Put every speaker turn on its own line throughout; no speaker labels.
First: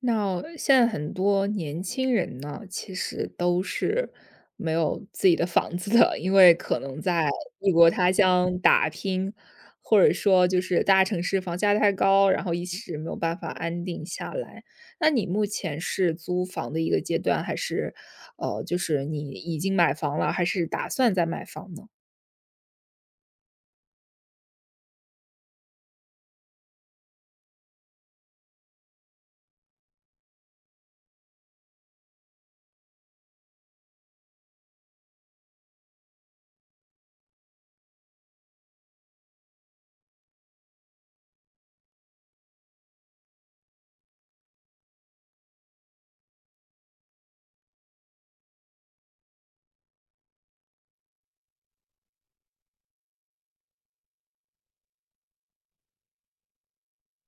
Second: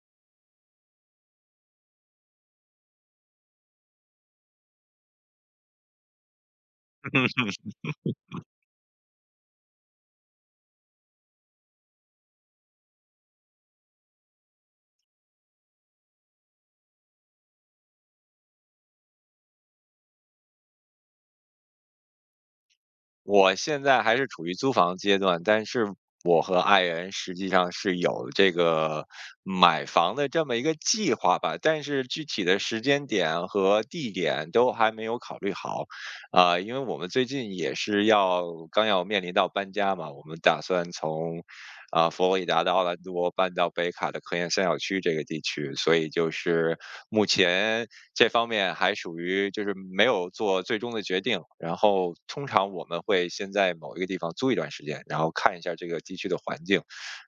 那现在很多年轻人呢，其实都是没有自己的房子的，因为可能
嗯，
在 异国他乡打拼，或者说就是大城市房价太高，然后一时没有办法安定下来。那你目前是租房的一个阶段，还是就是你已经买房了，还是打算再买房呢？
我现在还是处于租房阶段，但是我和爱人实际上是有这个买房的这么一个计划吧，但是具体的时间点和地点都还没有考虑好。因为我们最近也是要刚要面临到搬家嘛，我们打算从佛罗里达的奥兰多搬到北卡的科研三角区这个地区，所以就是目前这方面还属于就是没有做最终的决定。然后通常我们会先在某一个地方租一段时间，然后看一下这个地区的环境。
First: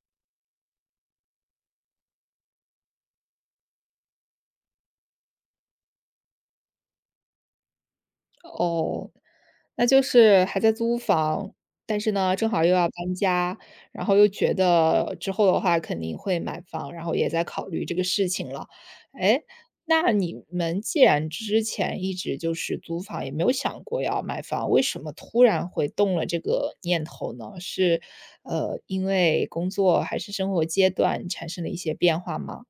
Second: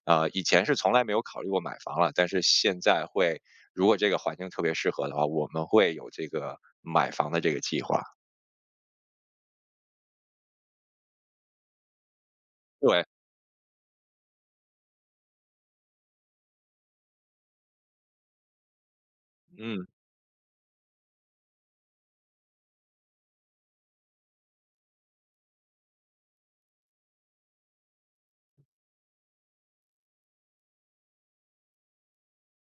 以前是从来没有考虑过买房了，但是现在会，如果这个环境特别适合的话，我们会有这个买房的这个计划。
哦，那就是还在租房，但是呢，正好又要
对，
搬家，然后又觉得之后的话肯定会买房，然后也在考虑这个事情了。哎，
嗯。
那你们既然之前一直就是租房，也没有想过要买房，为什么突然会动了这个念头呢？是，因为工作还是生活阶段产生了一些变化吗？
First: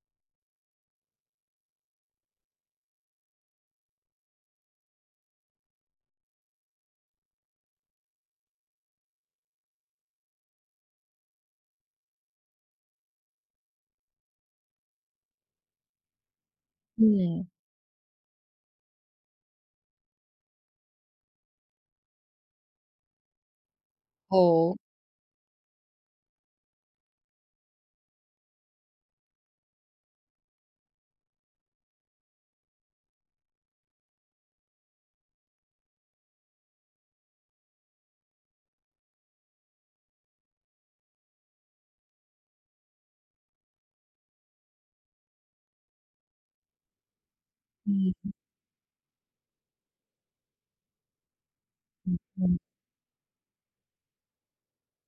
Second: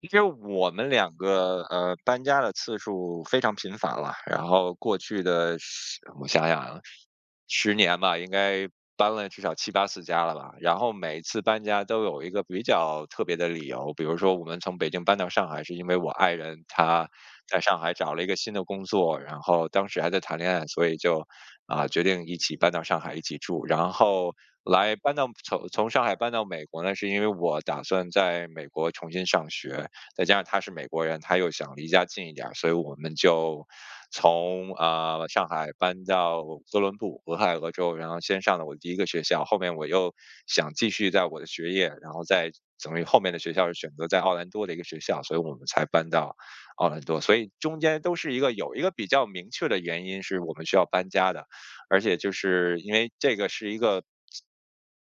其实我们两个搬家的次数非常频繁了，然后过去的十，我想想啊，10年吧，应该搬了至少七八次家了吧。然后每一次搬家都有一个比较特别的理由，比如说我们从北京搬到上海，是因为我爱人他
嗯，
在上海找了一个新的工作，然后当时还在谈恋爱，所以就决定一起搬到上海一起住，然后。
哦，
来搬到从从上海搬到美国呢，是因为我打算在美国重新上学，再加上他是美国人，他又想离家近一点儿，所以我们就从上海搬到哥伦布，俄亥俄州，然后先上了我的第一个学校，后面我又想继续在我的学业，然后再等于后面的学校是选择在奥兰多的一个学校，所以我们才搬到奥兰多，所以中间都是一个有一个比较明确的原因是我们需要搬家的，而且就
嗯，
是因为这个是一个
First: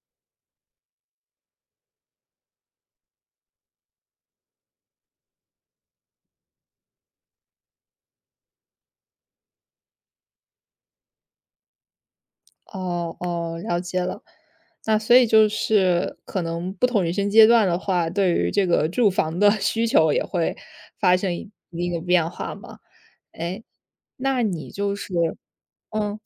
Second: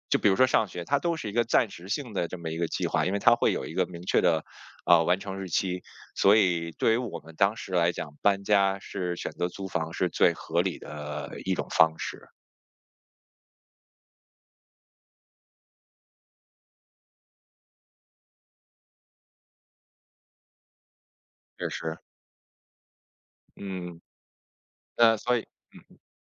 就比如说上学，它都是一个暂时性的这么一个计划，因为它会有一个明确的完成日期。所以对于我们当时来讲，搬家是选择租房是最合理的一种方式，
哦哦，了解了。那所以就是可能不同人生阶段的话，对于这个住房的 需求也会发生一
确
定
实，
的变化嘛。哎，
嗯，
那你就是
那所以
嗯，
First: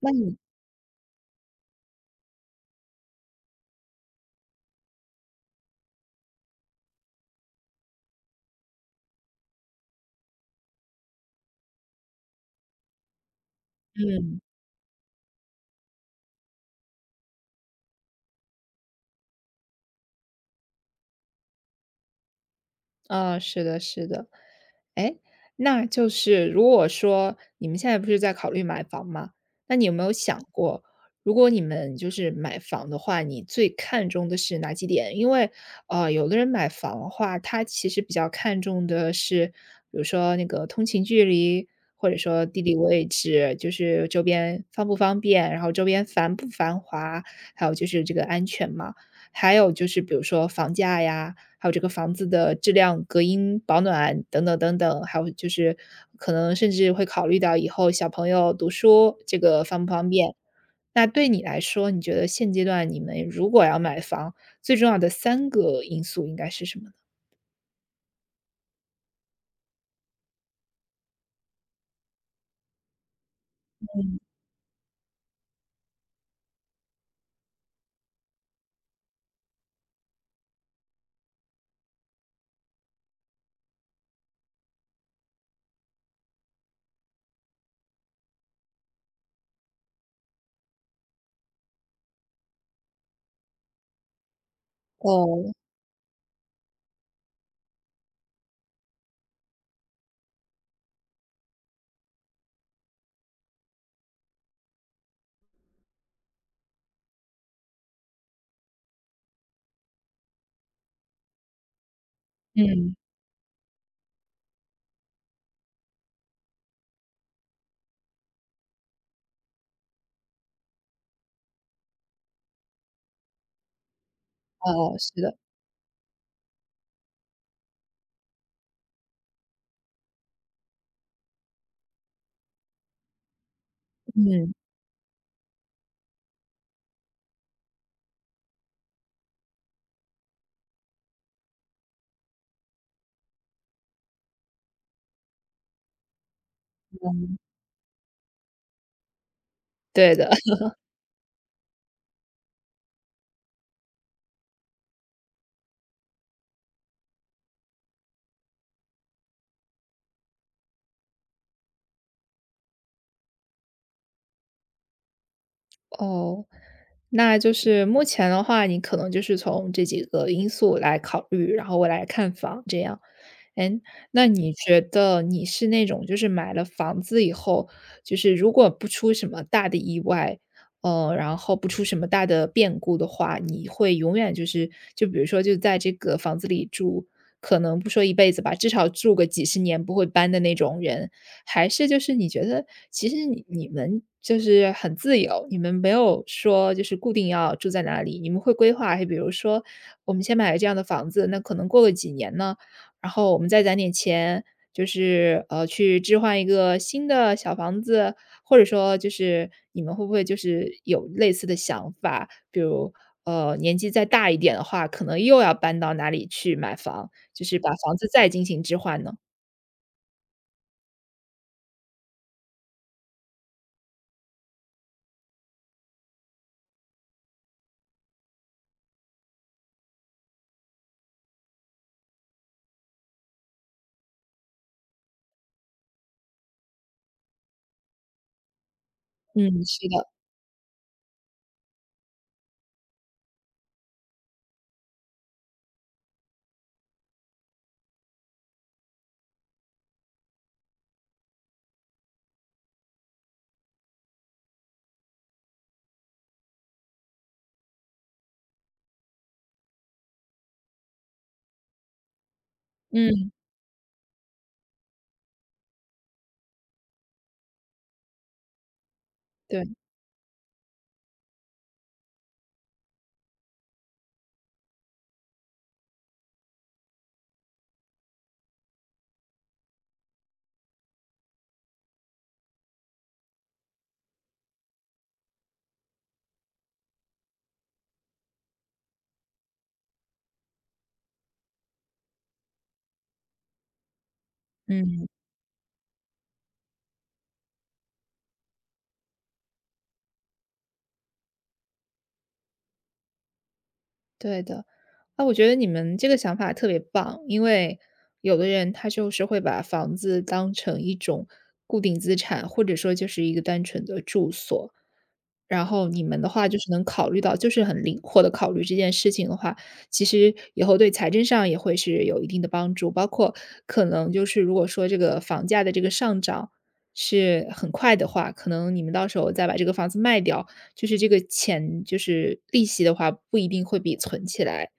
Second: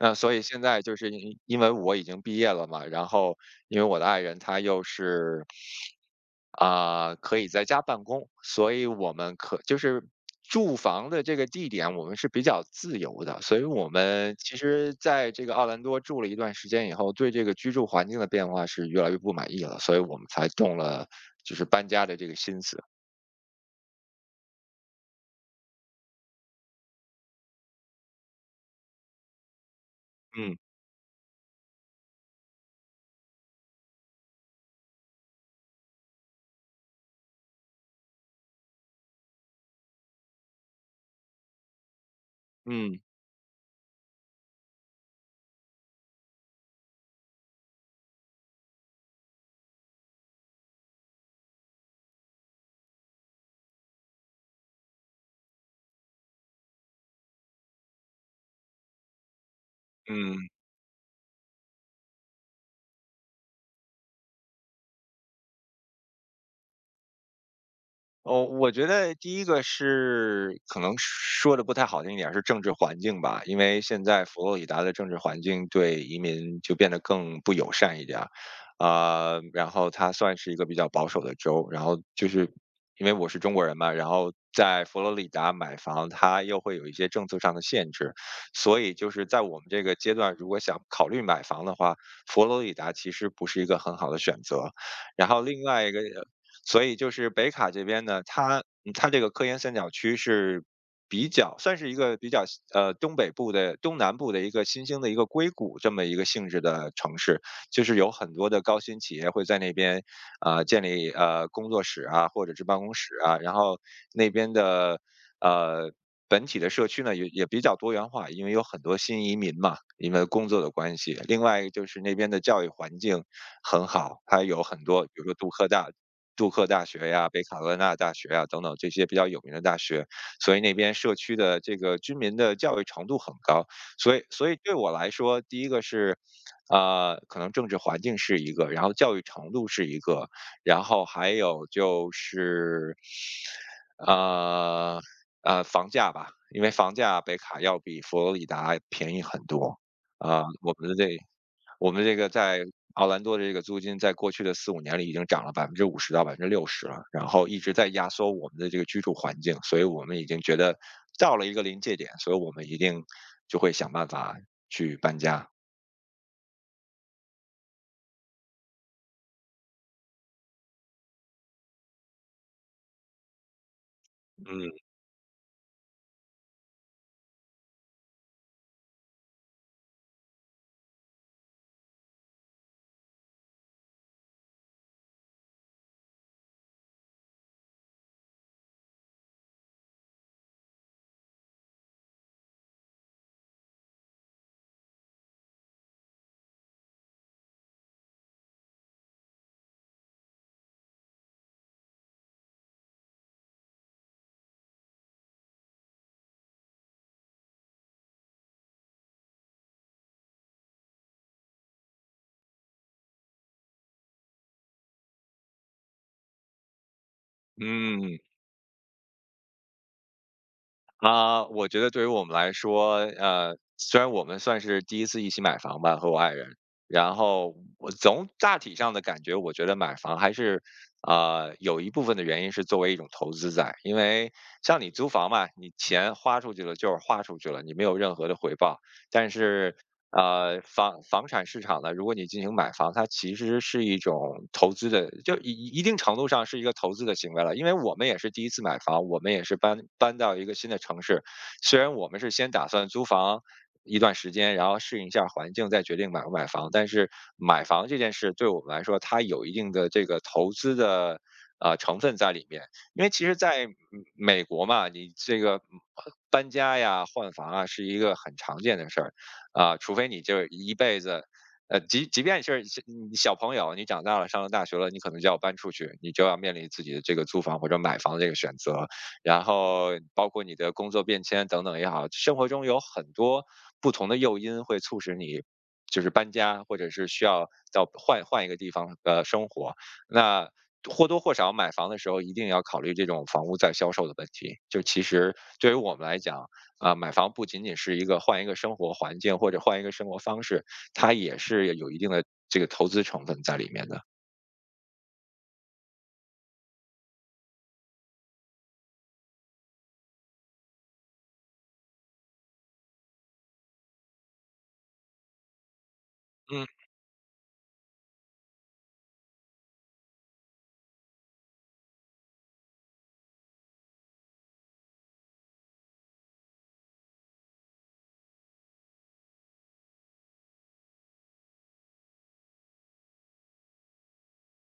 那
所
你
以现在就是因为我已经毕业了嘛，然后因为我的爱人她又是，可以在家办公，所以我们可就是住房的这个地点我们是比较自由的，所以我们
嗯。
其实在这个奥兰多住了一段时间以后，对这个居住环境的变化是越来越不满意了，所以我们才动了就是搬家的这个心思。
啊，是的，是的。哎，那就是如果说你们现在不是在考虑买房吗？那你有没有想
嗯
过，如果你们就是买房的话，你最看重的是哪几点？因为，有的人买房的话，他其实比较看重的是，比如说那个通勤距离，或者说地理
嗯
位置，就是周边方不方便，然后周边繁不繁华，还有就是这个安全嘛，还有就是比如说房价呀。还有这个房子的质量、隔音、保暖等等等等，还有就是可能甚至会考虑到以后小朋友读书这个方不方便。
嗯。
那对你来说，你觉得现阶段你们如果要买房，最重要的三个因素应该是什么呢？
哦，我觉得第一个是可能说的不太好听一点儿是政治环境吧，因为现在佛罗里达的政治环境对移民就变得更不友善一点儿，然后它算是一个比较保守的州，然后就是因为我是中国人嘛，然后在佛罗里达买房，它又会有一些政策上的限制，所以就是在我们这个阶段，如果想考虑买房的话，佛罗里达其实不是一个很好的选择。然后
哦，
另外一个所以就是北卡这边呢，它它这个科研三角区是比较算是一个比较东北部的东南部的一个新兴的一个硅谷这么一个性质的城市，就是有很多的高新企业会在那边建立工作室啊或者是办公
嗯，
室啊，然后那边的呃。本体的社区呢也比较多元化，因为有很多新移民嘛，因为工作的关系。另外就是那边的教育环境很好，它有很
哦，
多，比
是
如说
的，
杜克大学呀、北卡罗来纳大学呀等等这些比较有名的大学，所以那边社区的这个居民的教育程度很高。所以，所
嗯，
以对我来说，第一个是。啊，可能政治环境是一个，然后教育程度是一个，然后还有就是，呃，房价吧，因为房价北卡要比佛罗里达便宜很多。
对的，
啊，我们这个在奥兰多的这个租金，在过去的四五年里已经涨了50%到60%了，然后一直在压缩我们的这个居住环境，所以我们已经觉得到了一个临界点，所以我们一定就会想办法去搬家。
哦。那就是目前的话，你可能就是从这几个因素来考虑，然后我来看房这样。哎，那你
嗯，
觉得你是那种就是买了房子以后，就是如果不出什么大的意外，然后不出什么大的变故的话，你会永远就是就比如说就在这个房子里住，可能不说一辈子吧，至少住个几十年不会搬的那种人？还是就是你觉得其实你们就是很自由，你们没有说就是固定要住在哪里，你们会规划，哎比如说我们先买了这样的房子，那可能过个几年呢？然后我们再攒点钱，就是去置换一个新的小房子，或者说就是你们会不会就是有类似的想法？比如年纪再大一点的话，可能又要搬到哪里去买房，就是把房子
嗯。
再进行置换呢？
啊，我觉得对于我们来说，虽然我们算是第一次一起买房吧，和我爱人，然后我从大体上的感觉，我觉得买房还是，有一部分的原因是作为一种投资在，因为像你租房嘛，你钱花出去了就是花出去了，你没有任何的回报，但
嗯，
是
是的，
房产市场呢，如果你进行买房，它其实是一种投资的，就一定程度上是一个投资的行为了。因为我们也是第一次买房，我们也是搬到一个新的城市，虽然我们是先打算租房一段时间，然后适应一下环境，再决定买不买房。但是买房这件事对我们来说，它有一定的这个投资的。成分在里面，因为其
嗯，
实，在美国嘛，你这个搬家呀、换房啊，是一个很常见的事儿。
对，
除非你就是一辈子，即便是你小朋友，你长大了上了大学了，你可能就要搬出去，你就要面临自己的这个租房或者买房的这个选择，然后包括你的工作变迁等等也好，生活中有很多不同的诱因会促使你。就是搬家，或者是需要到换一个地方生活，那或多或少买房的时候一定要考虑这种房屋再销售的问题。就其
嗯，
实对于我们来讲，啊，买房不仅仅是一个换一个生活环境或者换一个生活方式，它也是有一定的这个投资成分在里面的。
对的。那我觉得你们这个想法特别棒，因为有的人他就是会把房子当成一种固定资产，或者说就是一个单纯的住所。然后你们的话就
嗯，
是能考虑到就是很灵活的考虑这件事情的话，其实以后对财政上也会是有一定的帮助。包括可能就是如果说这个房价的这个上涨是很快的话，可能你们到时候再把这个房子卖掉，就是这个钱就是利息的话，不一定会比存起来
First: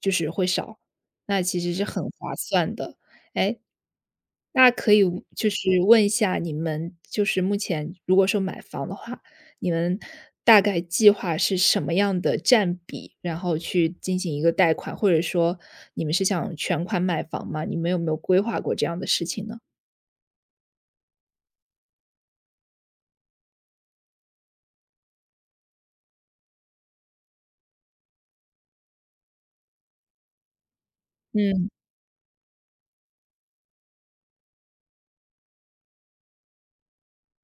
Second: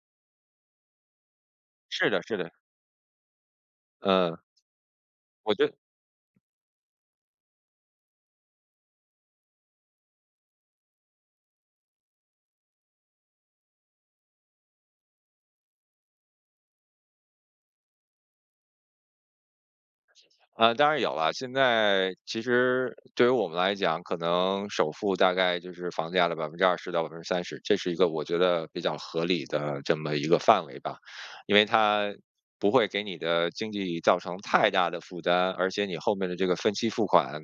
就是会少，那其实是很
是的
划
是的，
算的。哎，
嗯，
那可以就
我觉得。
是问一下你们就是目前如果说买房的话，你们大概计划是什么样的占比，然后去进行一个贷款，或者说你们是想全款买房吗？你们有没有规划过这样的事情呢？
啊，当然有了。现在其实对于我们来讲，可能首付大概就是房价的20%到30%，这是一个我觉得比较合理的这么一个范围吧。因为
嗯，
它不会给你的经济造成太大的负担，而且你后面的这个分期付款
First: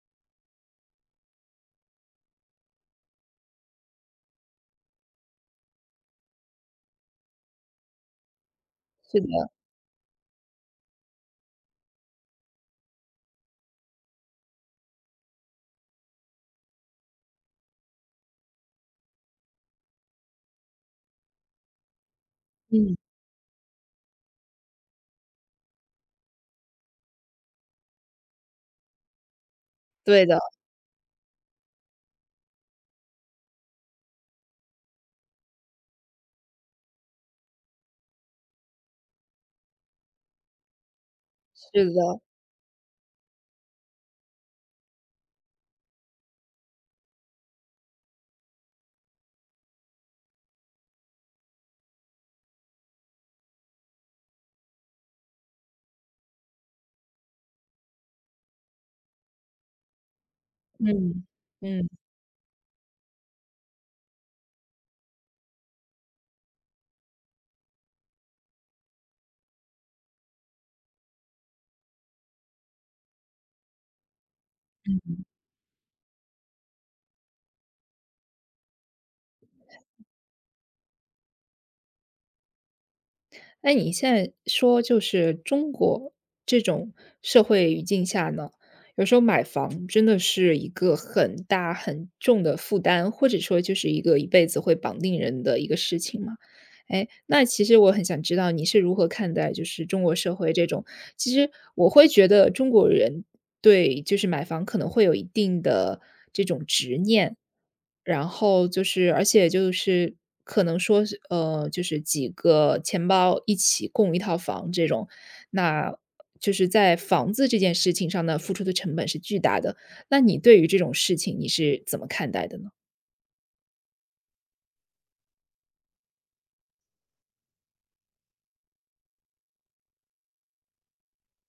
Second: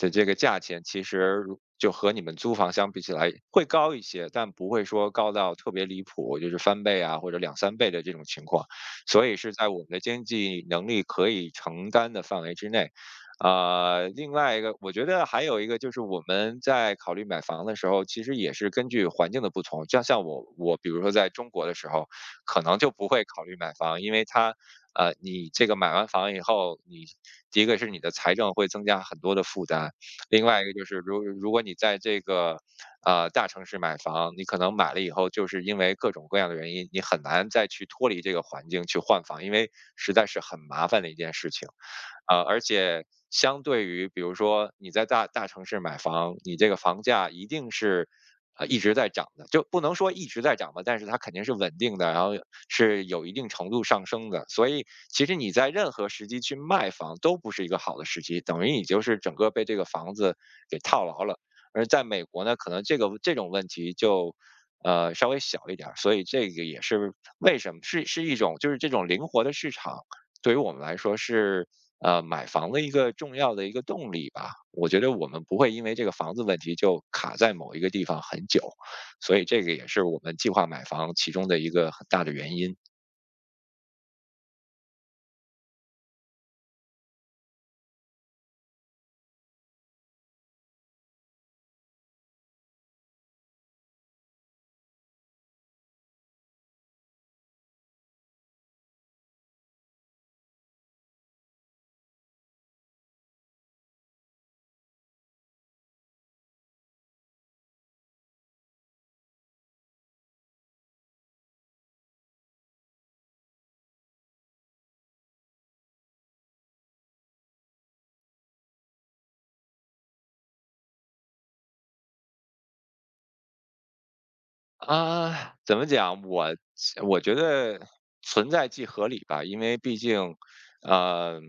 的这个价钱，其实如就和你们租房相比起来会高一些，但不会说高到特别离谱，就是翻倍啊或者两三倍的这种情况。
是
所
的，
以是在我们的经济能力可以承担的范围之内。另外一个，我觉得还有一个就是我们在考虑买房的时候，其实也是根据环境的不同。就像我，我比如说在中国的时候，可能就
嗯，
不会考虑买房，因为它，你这个买完房以后，你第一个是你的财政会增加很多的负担，
对的，
另外一个就是，如果你在这个大城市买房，你可能买了以后，就是因为各种各样的原因，你很难再去脱离这个环境去换房，因为实在是很麻烦的一件事情。
是的，
而且相对于比如说你在大城市买房，你这个房价一定是一直在涨的，就不能说一直在涨吧，但是它肯定是稳定的，然后是有一定程度上升的。所以其实你在任何时机去卖房都不是一个好的时机，等于你就是整个被这个房子给套牢
嗯，
了。而
嗯。
在美国呢，可能这个这种问题就。稍微小一点儿，所以这个也是为什么是一种就是这种灵活的市场，对于我们来说是买房的一个重要的一个动力吧。我觉得我们不会因为这个房子问题就卡在某一个地方很久，所以这个也是我们计划买房其中的一个很大的原因。
哎，你现在说就是中国这种社会语境下呢，有时候买房真的是一个很大很重的负担，或者说就是一个一辈子会绑定人的一个事情嘛。哎，那其实我很想知道你是如何看待就是中国社会这种，其实我会觉得中国人对就是买房可能会有一定的这种执念，然后就是，而且就是可能说是，就是几个钱包一起供一套房这种，那就是在房子这件事情上呢，付出的成本是巨大的。那你对于这种事情你是怎么看待的呢？
啊，怎么讲？我觉得存在即合理吧，因为毕竟呃，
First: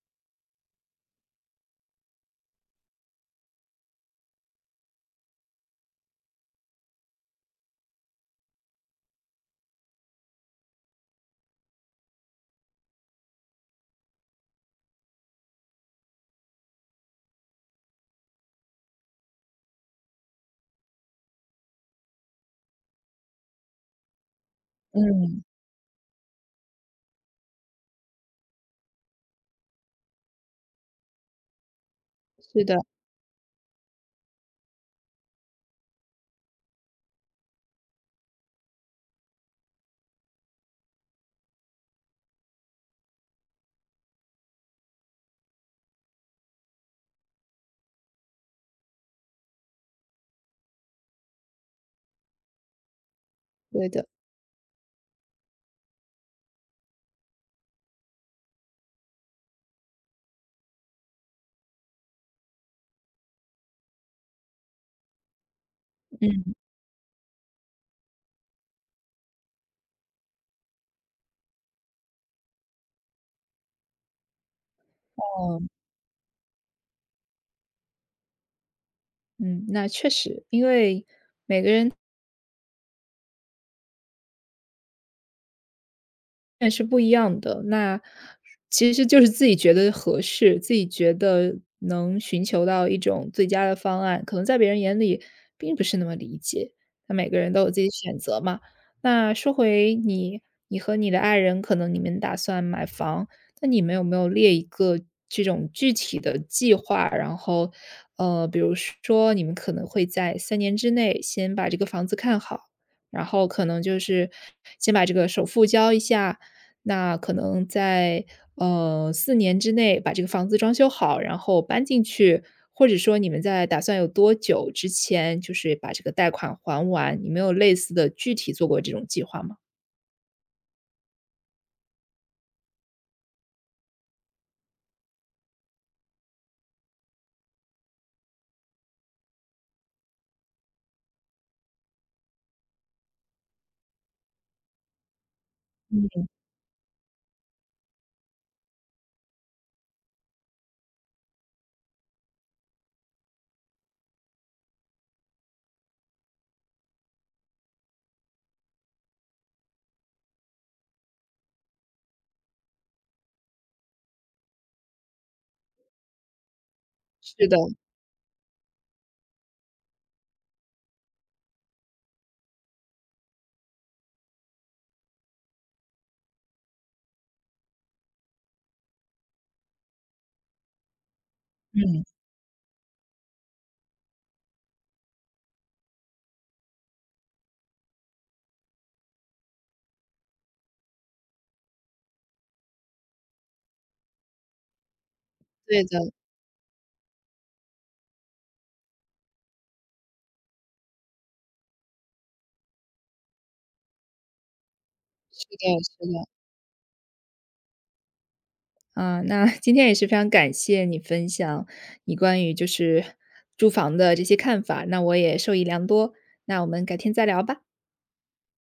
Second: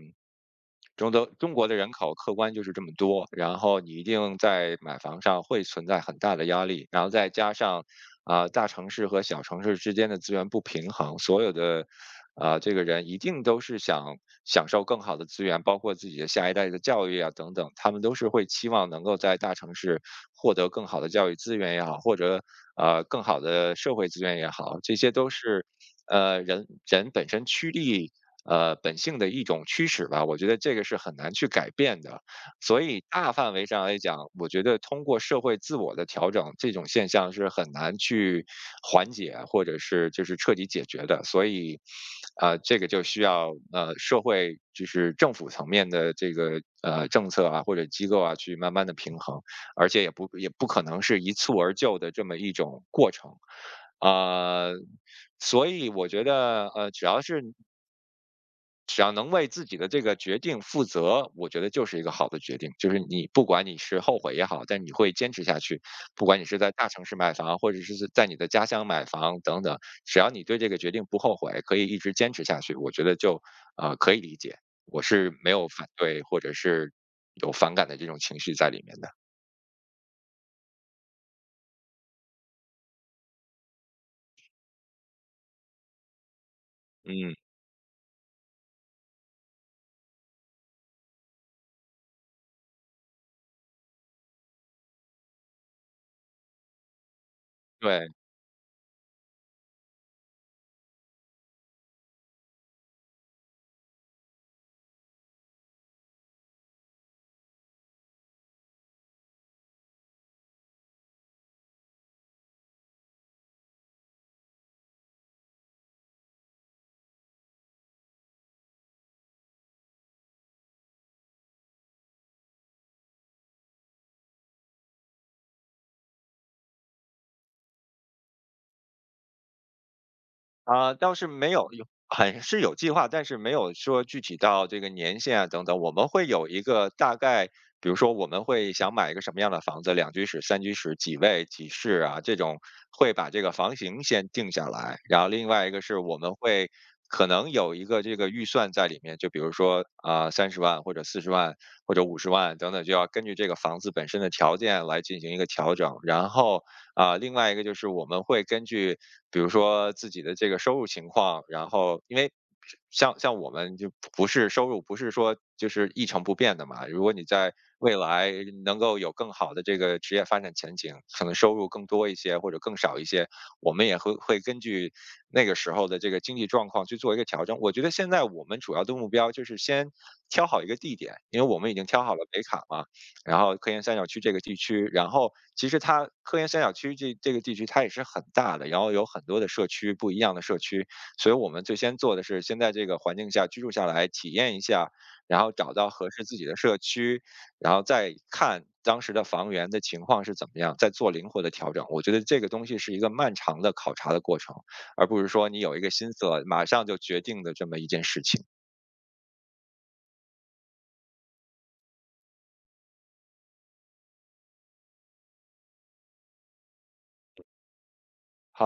中国的人口客观就是这么多，然后你一定在买房上会存在很大的压力，然后再加上啊、大城市和小城市之间的资源不平衡，所有的啊、这个人一定都是想享受更好的资源，包括自己的下一代的教育啊等等，他们都是会期望能够在大城市获得更好的教育资源也好，或者更好的社会资源也好，这些都
嗯，
是人人本身趋利本性的一种驱使吧，我觉得这个是很难去改变的。
是的，
所以大范围上来讲，我觉得通过社会自我的调整，这种现象是很难去缓解或者是就是彻底解决的。所以，这个就需要社会就是政府层面的这个政策啊或者机构啊去慢慢的平衡，而且也不可能是一蹴而就的这么一种过程。
对的。
呃，所以我觉得，只要能为自己的这个决定负责，我觉得就是一个好的决定。就是你不管你是后悔也好，但你会坚持下去。不管你是在大城市买房，或者是在你的家乡买房等等，只要你对这个决定不后悔，可以一直坚持下去，我觉得就可以理解。我是没
哦
有反对或者是有反感的这种情绪在里面的。
嗯，那确实，因为也是不一
嗯，
样的。那其实就是自己觉得合适，自己觉得能寻求到一种最佳的方案，可能在别人眼里并不是那么理解。那每个人都有自己的
对。
选择嘛。那说回你，你和你的爱人，可能你们打算买房，那你们有没有列一个这种具体的计划？然后，比如说你们可能会在3年之内先把这个房子看好，然后可能就是先把这个首付交一下，那可能在，4年之内把这个房子装修好，然后搬进去，或者说你们在打算有多久之前就是把这个贷款还完，你们有类似的具体做过这种计划吗？
啊，倒是没有，有很是有计划，但是没有说具体到这个年限啊等等。我们会有一个大概，比如说我们会想买一个什么样的房子，两居室、三居室，几卫几室啊，这种会把这个房型先定下来。然后另外一个是我们会可能有一个这个预算在里面，就比如说啊30万或者40万或者50万等等，就要根据这个房子本身的条件来进行一个调整。然后啊、另外一个就是我们会根据比如说自己的这个收入情况，然后因为像我们就不是收入不是说就是一成不变的嘛，如果你
是
在
的，
未来能够有更好的这个职业发展前景，可能收入更多一些或者更少一些，我们会根据那个时候的这个经济状况去做一个调整。我觉得现在我们主要的目标就是先挑好一个地点，因为我们已经挑
嗯，
好了北卡嘛，然后科研三角区这个地区，然后其实它科研三角区这个地区它也是很大的，然后有很多的社区，不一样的社区，所以我们最先做的是先在这个环境下居住下来，体验一下，然后找
对
到
的，
合适自己的社区，然后再看当时的房源的情况是怎么样，再做灵活的调整。我觉得这个东西是一个漫长的考察的过程，而不是
是
说你有
的，
一个心
是
思
的。
了马上就决定的这么一件事情。
啊，那 今天也是非常感谢你分享你关于就是住房的这些看法，那我也受益良多，那我们改天再聊吧。
好